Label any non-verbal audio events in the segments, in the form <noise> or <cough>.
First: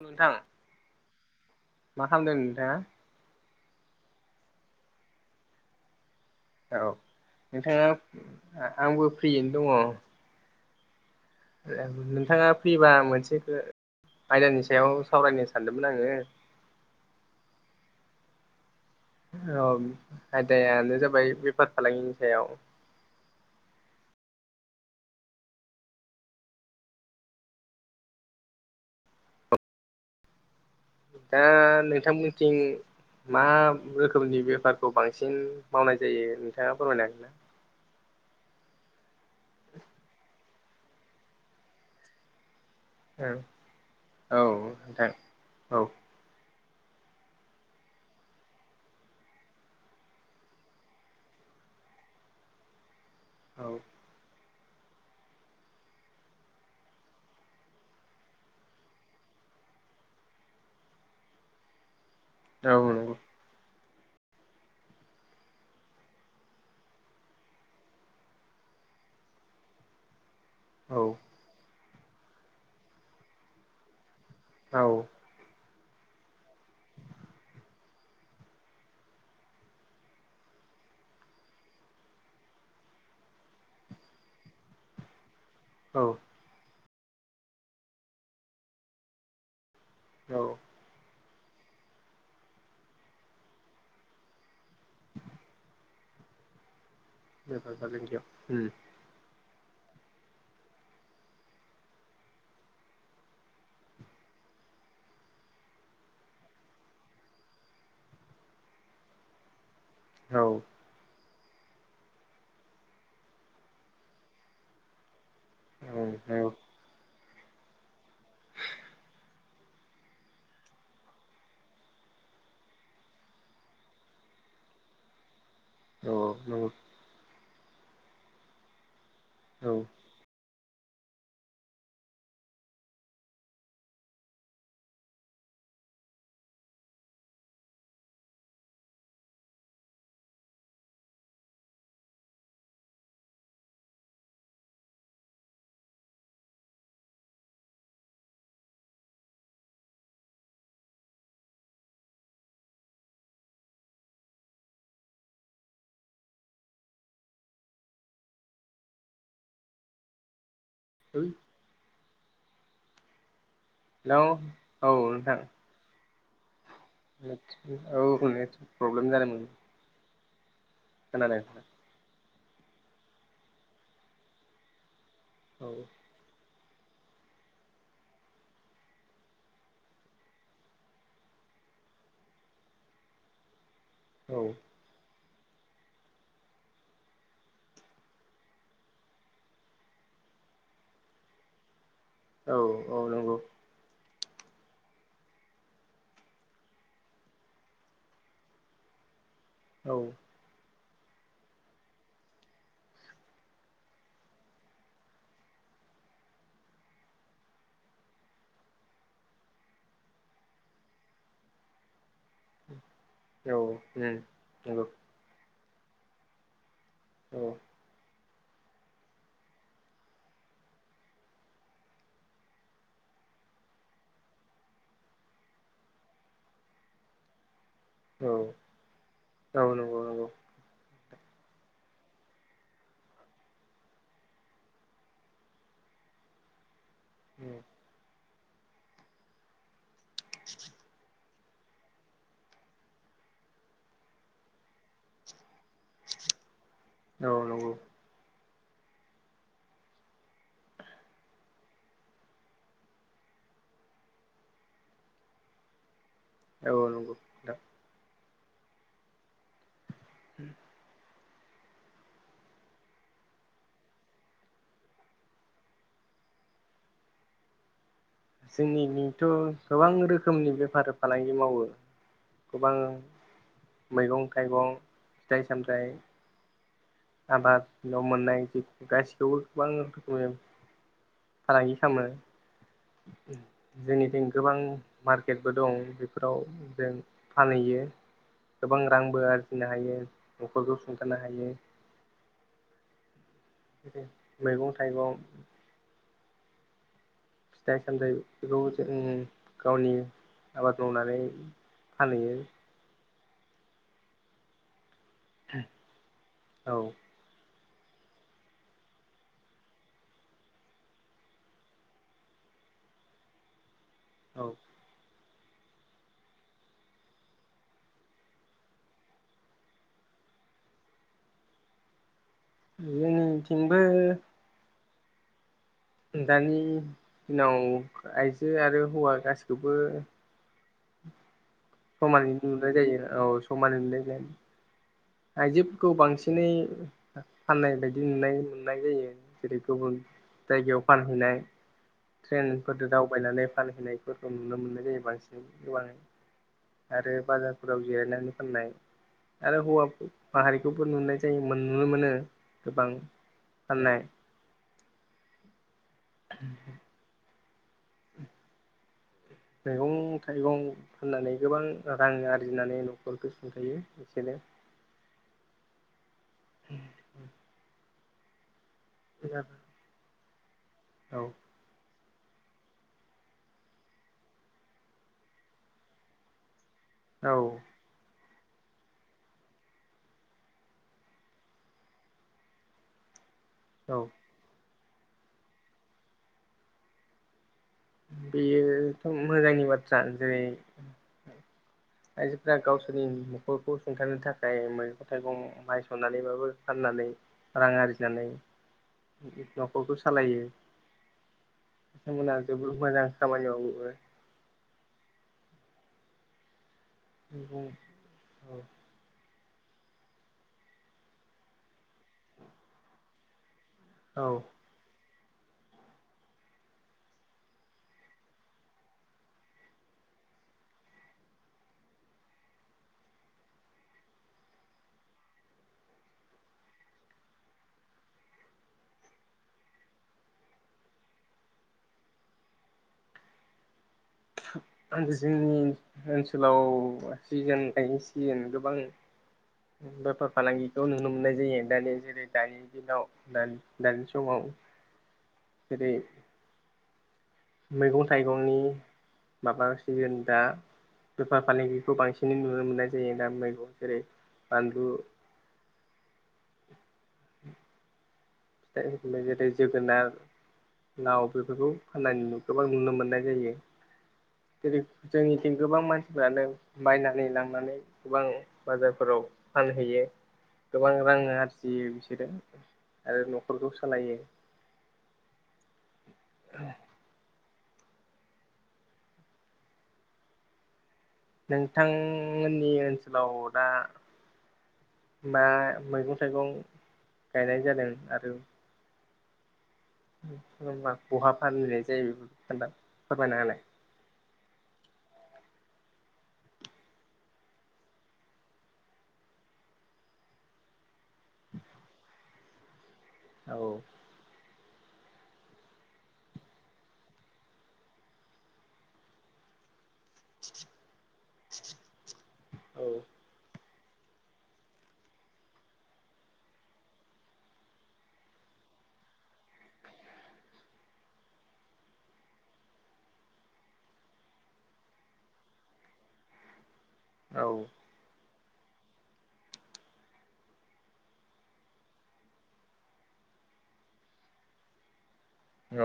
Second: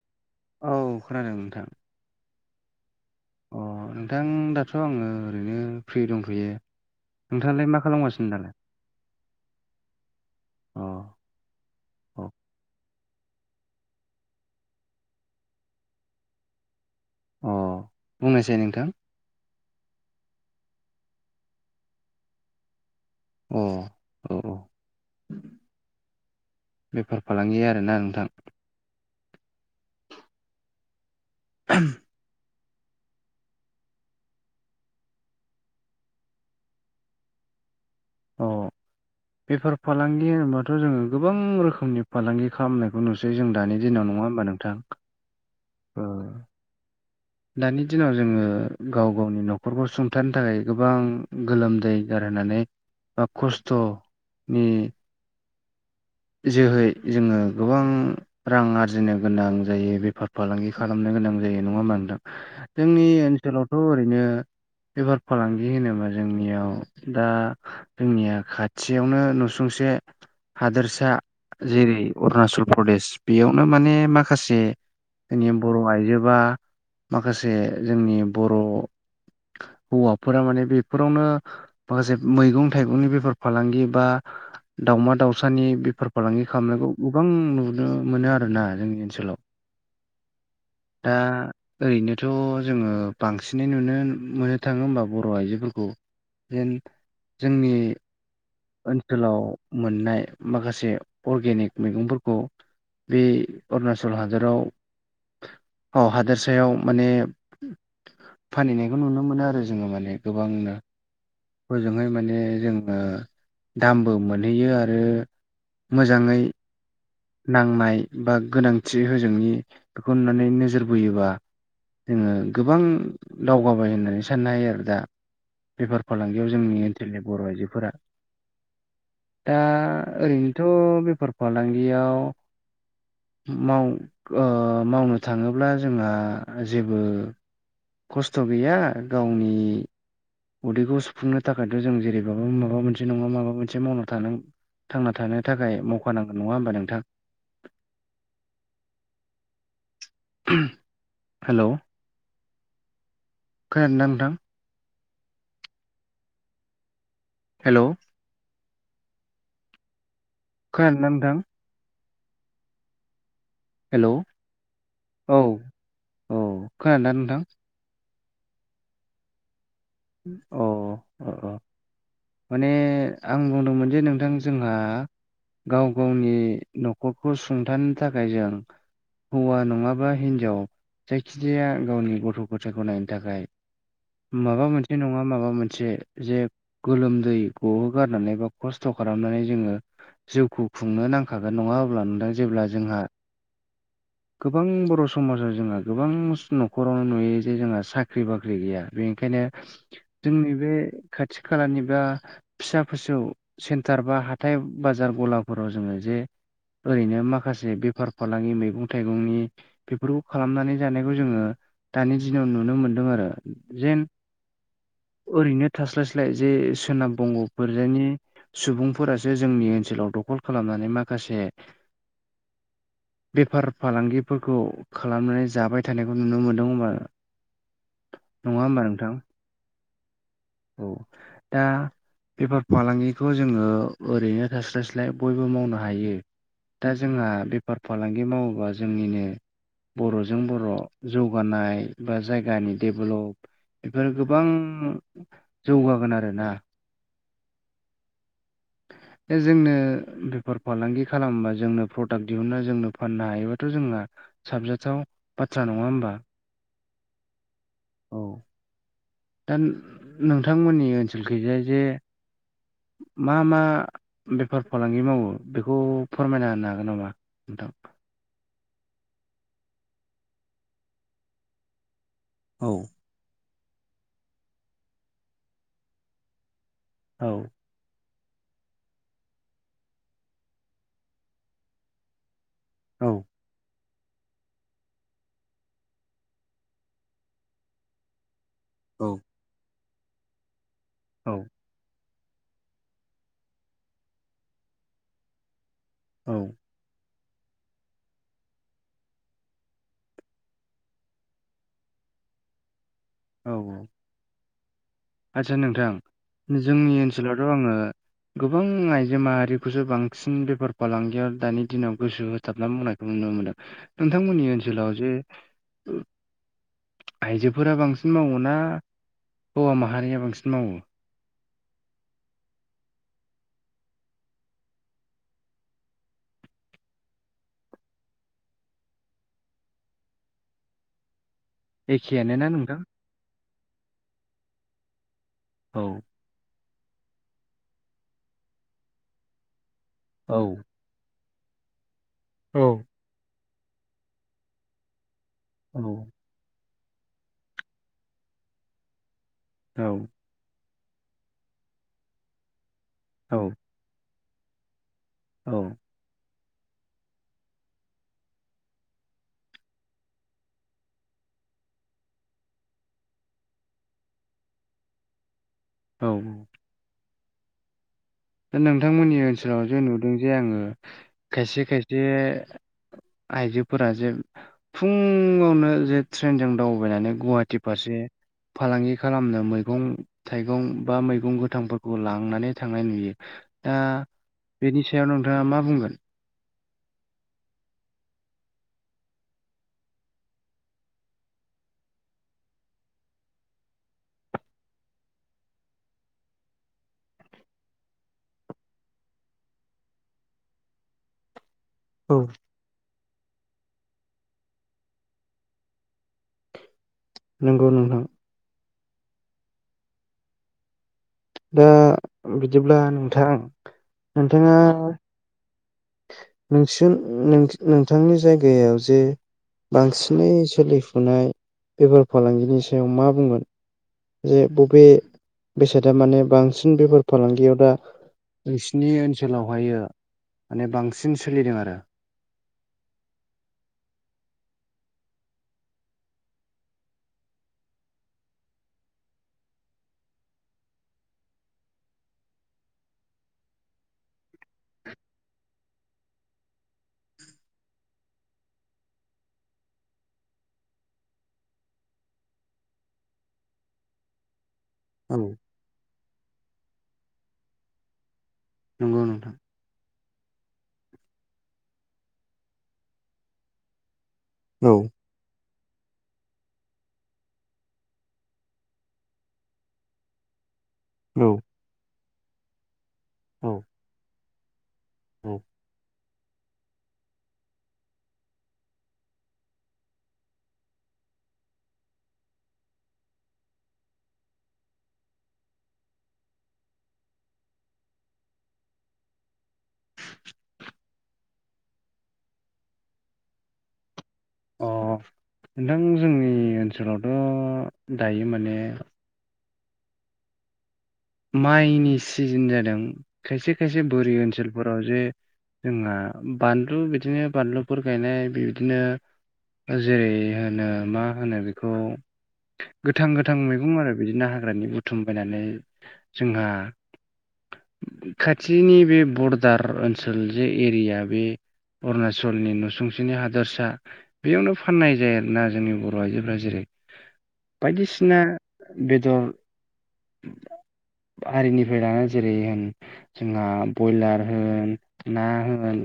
औ नोंथां। औ खोनादों नोंथां। मा खालामदों नोंथाङा अ नोंथां दाथ' आङो ओरैनो फ्रि दंथ'यो। औ नोंथाङालाय मा खालामगासिनो दालाय नोंथाङा आंबो फ्रियैनो दङ। अ औ नोंथाङा फ्रिबा मोनसेखो आयदानि सायाव सावरायनो सानदोंमोन आङो। अ बुंनायसाय नोंथां। औ आयदायानो जाबाय बेफार फालांगिनि सायाव। उम औ बेफार फालांगि आरोना नोंथां। दा नोंथांमोनथिं। मा रोखोमनि बेफारखौ बांसिन मावनाय जायो नोंथाङा फोरमायनो हागोन ना। अ बेफार फालांगि होनोबाथ' जोङो गोबां रोखोमनि फालांगि खालामनायखौ नुनोसै जों दानि दिनाव नङा औ ओमबा नोंथां औ। दानि दिनाव जोङो गाव गावनि नखरखौ सुंथानो थाखाय गोबां गोलोमदै गारहोनानै बा औ खस्थ'नि जोहै जोङो गोबां रां आरजिनो गोनां जायो बेफार फालांगि खालामनो गोनां जायो नङा ओमबा नोंथां। औ जोंनि नंगौ ओनसोलावथ' ओरैनो। बेफार फालांगि होनोबा जोंनियाव दा जोंनिया खाथियावनो नुसुंसे हा- औ लिया जेरै अरुणाचल प्रदेश बेयावनो माने माखासे औ जोंनि बर' आइजोबा माखासे जोंनि बर' हौवाफोरा माने बेफोरावनो माखासे मैगं थाइगंनि बेफार फालांगि बा दावमा दावसानि औ बेफार फालांगि खालामनायखौ गोबां नुनो मोनो आरोना जोंनि ओनसोलाव। औ। दा ओरैनोथ' जोङो बांसिनै नुनो मोननो थाङो ओमबा बर' आइजोफोरखौ जेन जोंनि बेफार फालांगियाव उम। ओनसोलाव मोननाय माखासे अर्गेनिक मैगंफोरखौ बे अरुणाचल हादराव अ हादोरसायाव माने फानहैनायखौ नुनो मोनो आरो जोङो माने औ गोबांनो ओजोंहाय माने जोङो दामबो मोनहैयो आरो मोजाङै औ नांनाय बा गोनांथि होजोंनि बेखौ नुनानै नोजोर बोयोबा जोङो गोबां दावगाबाय होननानै साननो हायो आरो दा। बेफार औ फालांगियाव नंगौ जोंनि ओनसोलनि बर' आइजोफोरा दा औ ओरैनोथ' बेफार फालांगियाव माव ओ मावनो थाङोब्ला जोंहा जेबो खस्थ' गैया गावनि उदैखौ सुफुंनो थाखायथ' जों जेरैबाबो माबा मोनसे नङा माबा मोनसे मावना थाना थांना थानो थाखाय मावखानांगोन नङा ओमबा नोंथां। <inaudible> हेलौ। खोनादों ना नोंथां? हेल'। खोनादों ना नोंथां? हेल' औ हेलौ औ नोंथां औ। खोनादोंना नोंथां औ नेत प्रब्लेम जादोंमोन। अह औ खोनादों औ। माने आं बुंदोंमोन जे नोंथां जोंहा औ गाव गावनि न'खरखौ सुंथानो थाखाय जों हौवा नङाबा हिनजाव जायखिजाया गावनि गथ' गथायखौ नायनो थाखाय माबा औ मोनसे बिदि नङा माबा मोनसे जे गोलोमदै गहोगारनानै बा खस्थ' खालामनानै जोङो जिउखौ खुंनो नांखागोन नङा अब्ला नोंथां? औ जेब्ला जोंहा औ नंगौ। गोबां बर' समाजाव जोंहा गोबां न'खरावनो नुयो जे जोंहा साख्रि बाख्रि गैया बेनिखायनो औ। जोंनि बे खाथि खालानि बा फिसा फिसौ सेन्टार बा हाथाय बाजार गलाफोराव जोङो जे ओरैनो माखासे बेफार फालांगि मैगं थाइगंनि बेफोरखौ खालामनानै जानायखौ जोङो दानि दिनाव नुनो मोनदों आरो। औ जेन औ नंगौ। ओरैनो थास्लायस्लाय जे सोनाब औ बंग'फोर जोंनि सुबुंफोरासो जोंनि ओनसोलाव दखल खालामनानै माखासे बेफार फालांगिफोरखौ खालामनानै जाबाय थानायखौ नुनो मोनदों। औ नङा होमबा नोंथां औ नंगौ नंगौ औ दा। बेफार फालांगिखौ जोङो ओरैनो थास्लायस्लाय बयबो मावनो हायो। दा जोंहा बेफार फालांगि मावोबा जोंनिनो बर'जों बर' जौ जौगानाय बा जायगानि डेभेलप बेफोर गोबां जौगागोन आरो ना। औ नंगौ। जोंनो बेफार फालांगि खालामबा जों जोंनो प्रडाक्ट दिहुनना जोंनो फाननो हायोबाथ' जोंना साबजाथाव बाथ्रा नङा होमबा? औ नंगौ औ दा नोंथांमोननि ओनसोलखैजाय जे मा मा बेफार फालांगि मावो बेखौ फोरमायना होनो हागोन नामा नोंथां जोंनिथ' गोबां रोखोमनि बेफार फालांगि मावो औ गोबां मैगं थाइगं फिथाइ सामथाइ औ आबाद न' मोननाय जि गासिखौबो गोबां रोखोम फालांगि खालामो औ जोंनिथिं गोबां मार्केटबो दं बेफोराव जों फानहैयो गोबां रांबो आरजिनो हायो न'खरखौ सुंथानो औ हायो मैगं थाइगं औ फिथाइ सामथाइ बेखौ जों गावनि आबाद मावनानै फानहैयो औ औ आदसा नोंथां औ जोंनि ओनसोलावथ' आङो गोबां आइजो माहारिखौसो बांसिन बेफार फालांगियाव दानि दिनाव गोसो हो होथाबना मावनायखौ नुनो मोनदों औ नोंथांमोननि ओनसोलाव जे आइजोफोरा बांसिन मावो ना हौवा मा <unintelligible> हारिया बांसिन मावो जोंनिथिंबो दानि दिनाव आइजो आरो हौवा गासैखौबो समानै एखेयानो ना नुनाय नोंथां? जायो औ समानै नुनाय जायो औ आइजोफोरखौ बांसिनै फाननाय बायदि नुनाय नुनाय जायो जेरै गुबुन औ जायगायाव फानहैनाय औ ट्रेनफोरजों दावबायनानै फानहैनाय फोरखौ नुनो मोननाय जायो बांसिन औ गोबांङै आरो बाजारफोराव जिरायनानै फाननाय आरो हौवा औ माहारिखौबो नुनाय जायो नुनो मोनो गोबां औ फाननाय औ <inaudible> उ <inaudible> मैगं थाइगं फाननानै गोबां रां आरजिनानै न'खरखौ सुंथायो एसेनो औ औ <inaudible> दा नोंथांमोननि ओनसोलाव जे नुदों जे आङो औ खायसे खायसे आइजोफोरा जे फुङावनो जे ट्रेनजों दावबायनानै औ गुवाहाटि फारसे फालांगि खालामनो मैगं थाइगं बा मैगं गोथांफोरखौ लांनानै थांनाय नुयो दा औ बेनि सायाव नोंथाङा मा बुंगोन बेयोथ' मोजांनि बाथ्रा जेरै आइजोफोरा गावसोरनि न'खरखौ सुंथानो थाखाय मैगं थाइगं माइ सौनानैबाबो फाननानै रां आरजिनानै न'खरखौ सालायो औ बिथांमोना जोबोद मोजां खामानि मावो नंगौ औ ओ बिदिब्ला नोंथां औ नोंथाङा नोंसो नोंथांनि जायगायाव जे बांसिनै सोलिफुनाय बेफार फालांगिनि सायाव मा बुंगोन? बे बबे बेसादा माने बांसिन बेफोर फालांगियाव दा नोंसिनि ओनसोलावहायो माने बांसिन सोलिदों आरो। आंजों ओनसोलाव सिजोन गायनाय सिजोन गोबां बेफार फालांगिखौ नुनो मोननाय जायो दानिया जेरै दानि दिनाव दानि दानि समाव जेरै मैगं थाइगंनि माबा सिजोन दा बेफार फालांगिखौ बांसिनै नुनो मोननाय जायो दा मैगं जेरै बानलु औ <unintelligible> नंगौ नोंथां जोगोनार लाव बेफोरखौ फाननानै गोबां नुनो मोननाय जायो। औ जेरै जोंनिथिं गोबां मानसिफ्रानो बायनानै लांनानै गोबां बाजारफोराव फानहैयो। गोबां रां आरजियो बिसोरो आरो न'खरखौ सालायो। औ नोंथांमोननि ओनसोलाव दा मा मैगं थाइगं गायनाय जादों आरो ओमबा बहा फानहैनाय जायो बे खोनथा फोरमायनाहोलाय? अ नोंथां जोंनि ओनसोलावथ' दायो माने माइनि सिजोन जादों खायसे औ खायसे बोरि ओनसोल फोराव जे जोंहा बानलु बिदिनो बानलुफोर गायनाय बिबदिनो जेरै होनो मा होनो बेखौ औ गोथां गो थां मैगं आरो बिदिनो हाग्रानि बुथुम बायनानै जोंहा खाथिनि बे बरदार ओनसोल जे एरिया बे अरुणाचलनि नुसुंसेनि हादरसा बेयावनो फाननाय जायो आरोना जोंनि बर' आइजोफ्रा जेरै औ बायदिसिना बेदर आरिनिफ्राय लानानै जेरै होन जोंहा बयलार होन ना होन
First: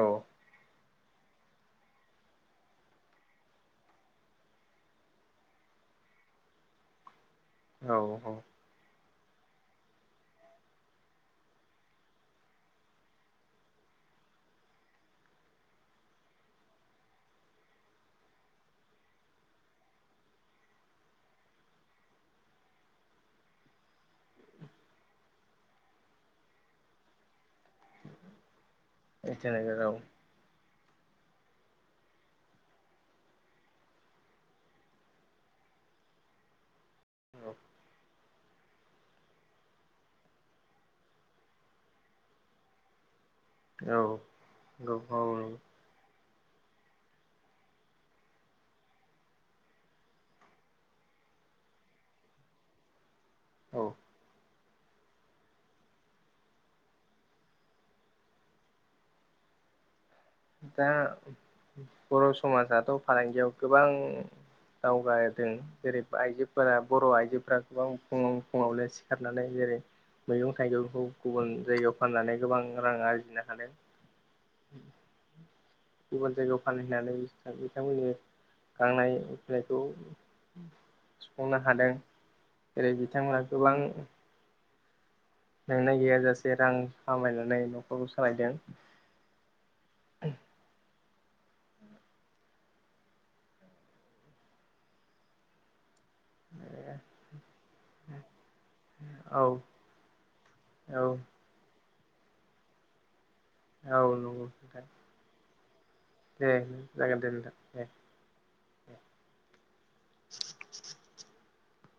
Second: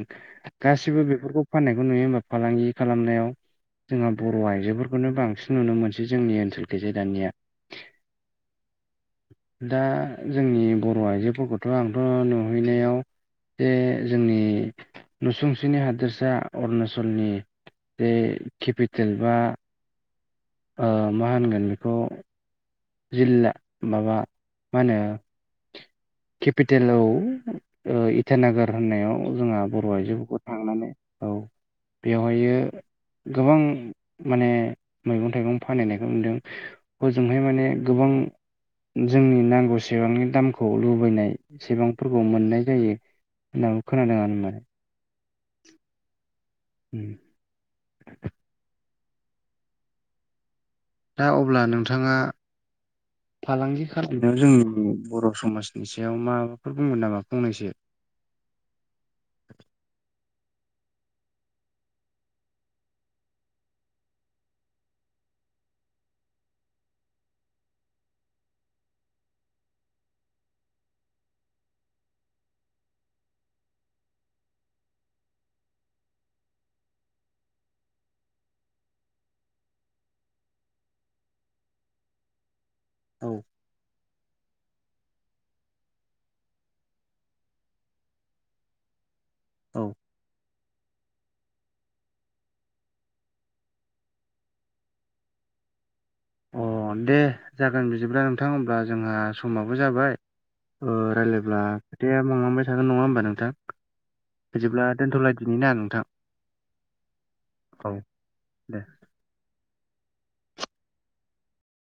गासिबो बेफोरखौ फाननायखौ नुयो ओमबा फालांगि खालामनायाव। जोंहा बर' आइजोफोरखौनो बांसिन नुनो मोनसै जोंनि ओनसोलखैजाय दानिया। औ औ दा जोंनि बर' आइजोफोरखौथ' आंथ' नुहैनायाव जे जोंनि नुसुंसेनि हादोरसा अरुणाचलनि बे केपिटेल बा ओ मा होनगोन बेखौ जिल्ला माबा मा होनो केपिटेलाव औ ओ इटानगार होननायाव जोंहा बर' आइजोफोरखौ थांनानै औ बेवहायो गोबां माने मैगं थाइगं फानहैनायखौ नुदों। बोजोंहाय माने गोबां जोंनि नांगौसेबांनि दामखौ लु लुबैनाय सेबांफोरखौ मोननाय जायो होननानै औ खोनादों आरो ना। औ औ नंगौ उम दा अब्ला नोंथाङा औ फालांगि खालाम जोंनि बर' समाजनि सायाव माबाफोर बुंगोन नामा फंनैसो दा बर' समाजाथ' फालांगियाव गोबां दावगादों। जेरै आइजोफोरा बर' आइजोफोरा गोबां फुङाव फुङावनो सिखारनानै जेरै मैगं थाइगंखौ गुबुन जायगायाव फाननानै गोबां रां आरजिनो हादों। गुबुन जायगायाव फाहैनानै बिथांमोननि गांनाय उखैनायखौ सुफुंनो हादों। जेरै औ बिथांमोना गोबां ओ नेंनाय गैयाजासे रां खामायनानै नखरखौ सालायदों। औ अ दे जागोन बिदिब्ला नोंथां अब्ला जोंहा औ समाबो जाबाय औ रायला ब्ला खोथाया बांलांबाय थागोन नङा ओमबा नोंथां नंगौ नोंथां बिदिब्ला दोनथ'लायदिनि ना नोंथां? दे जागोन दे नोंथां दे। औ दे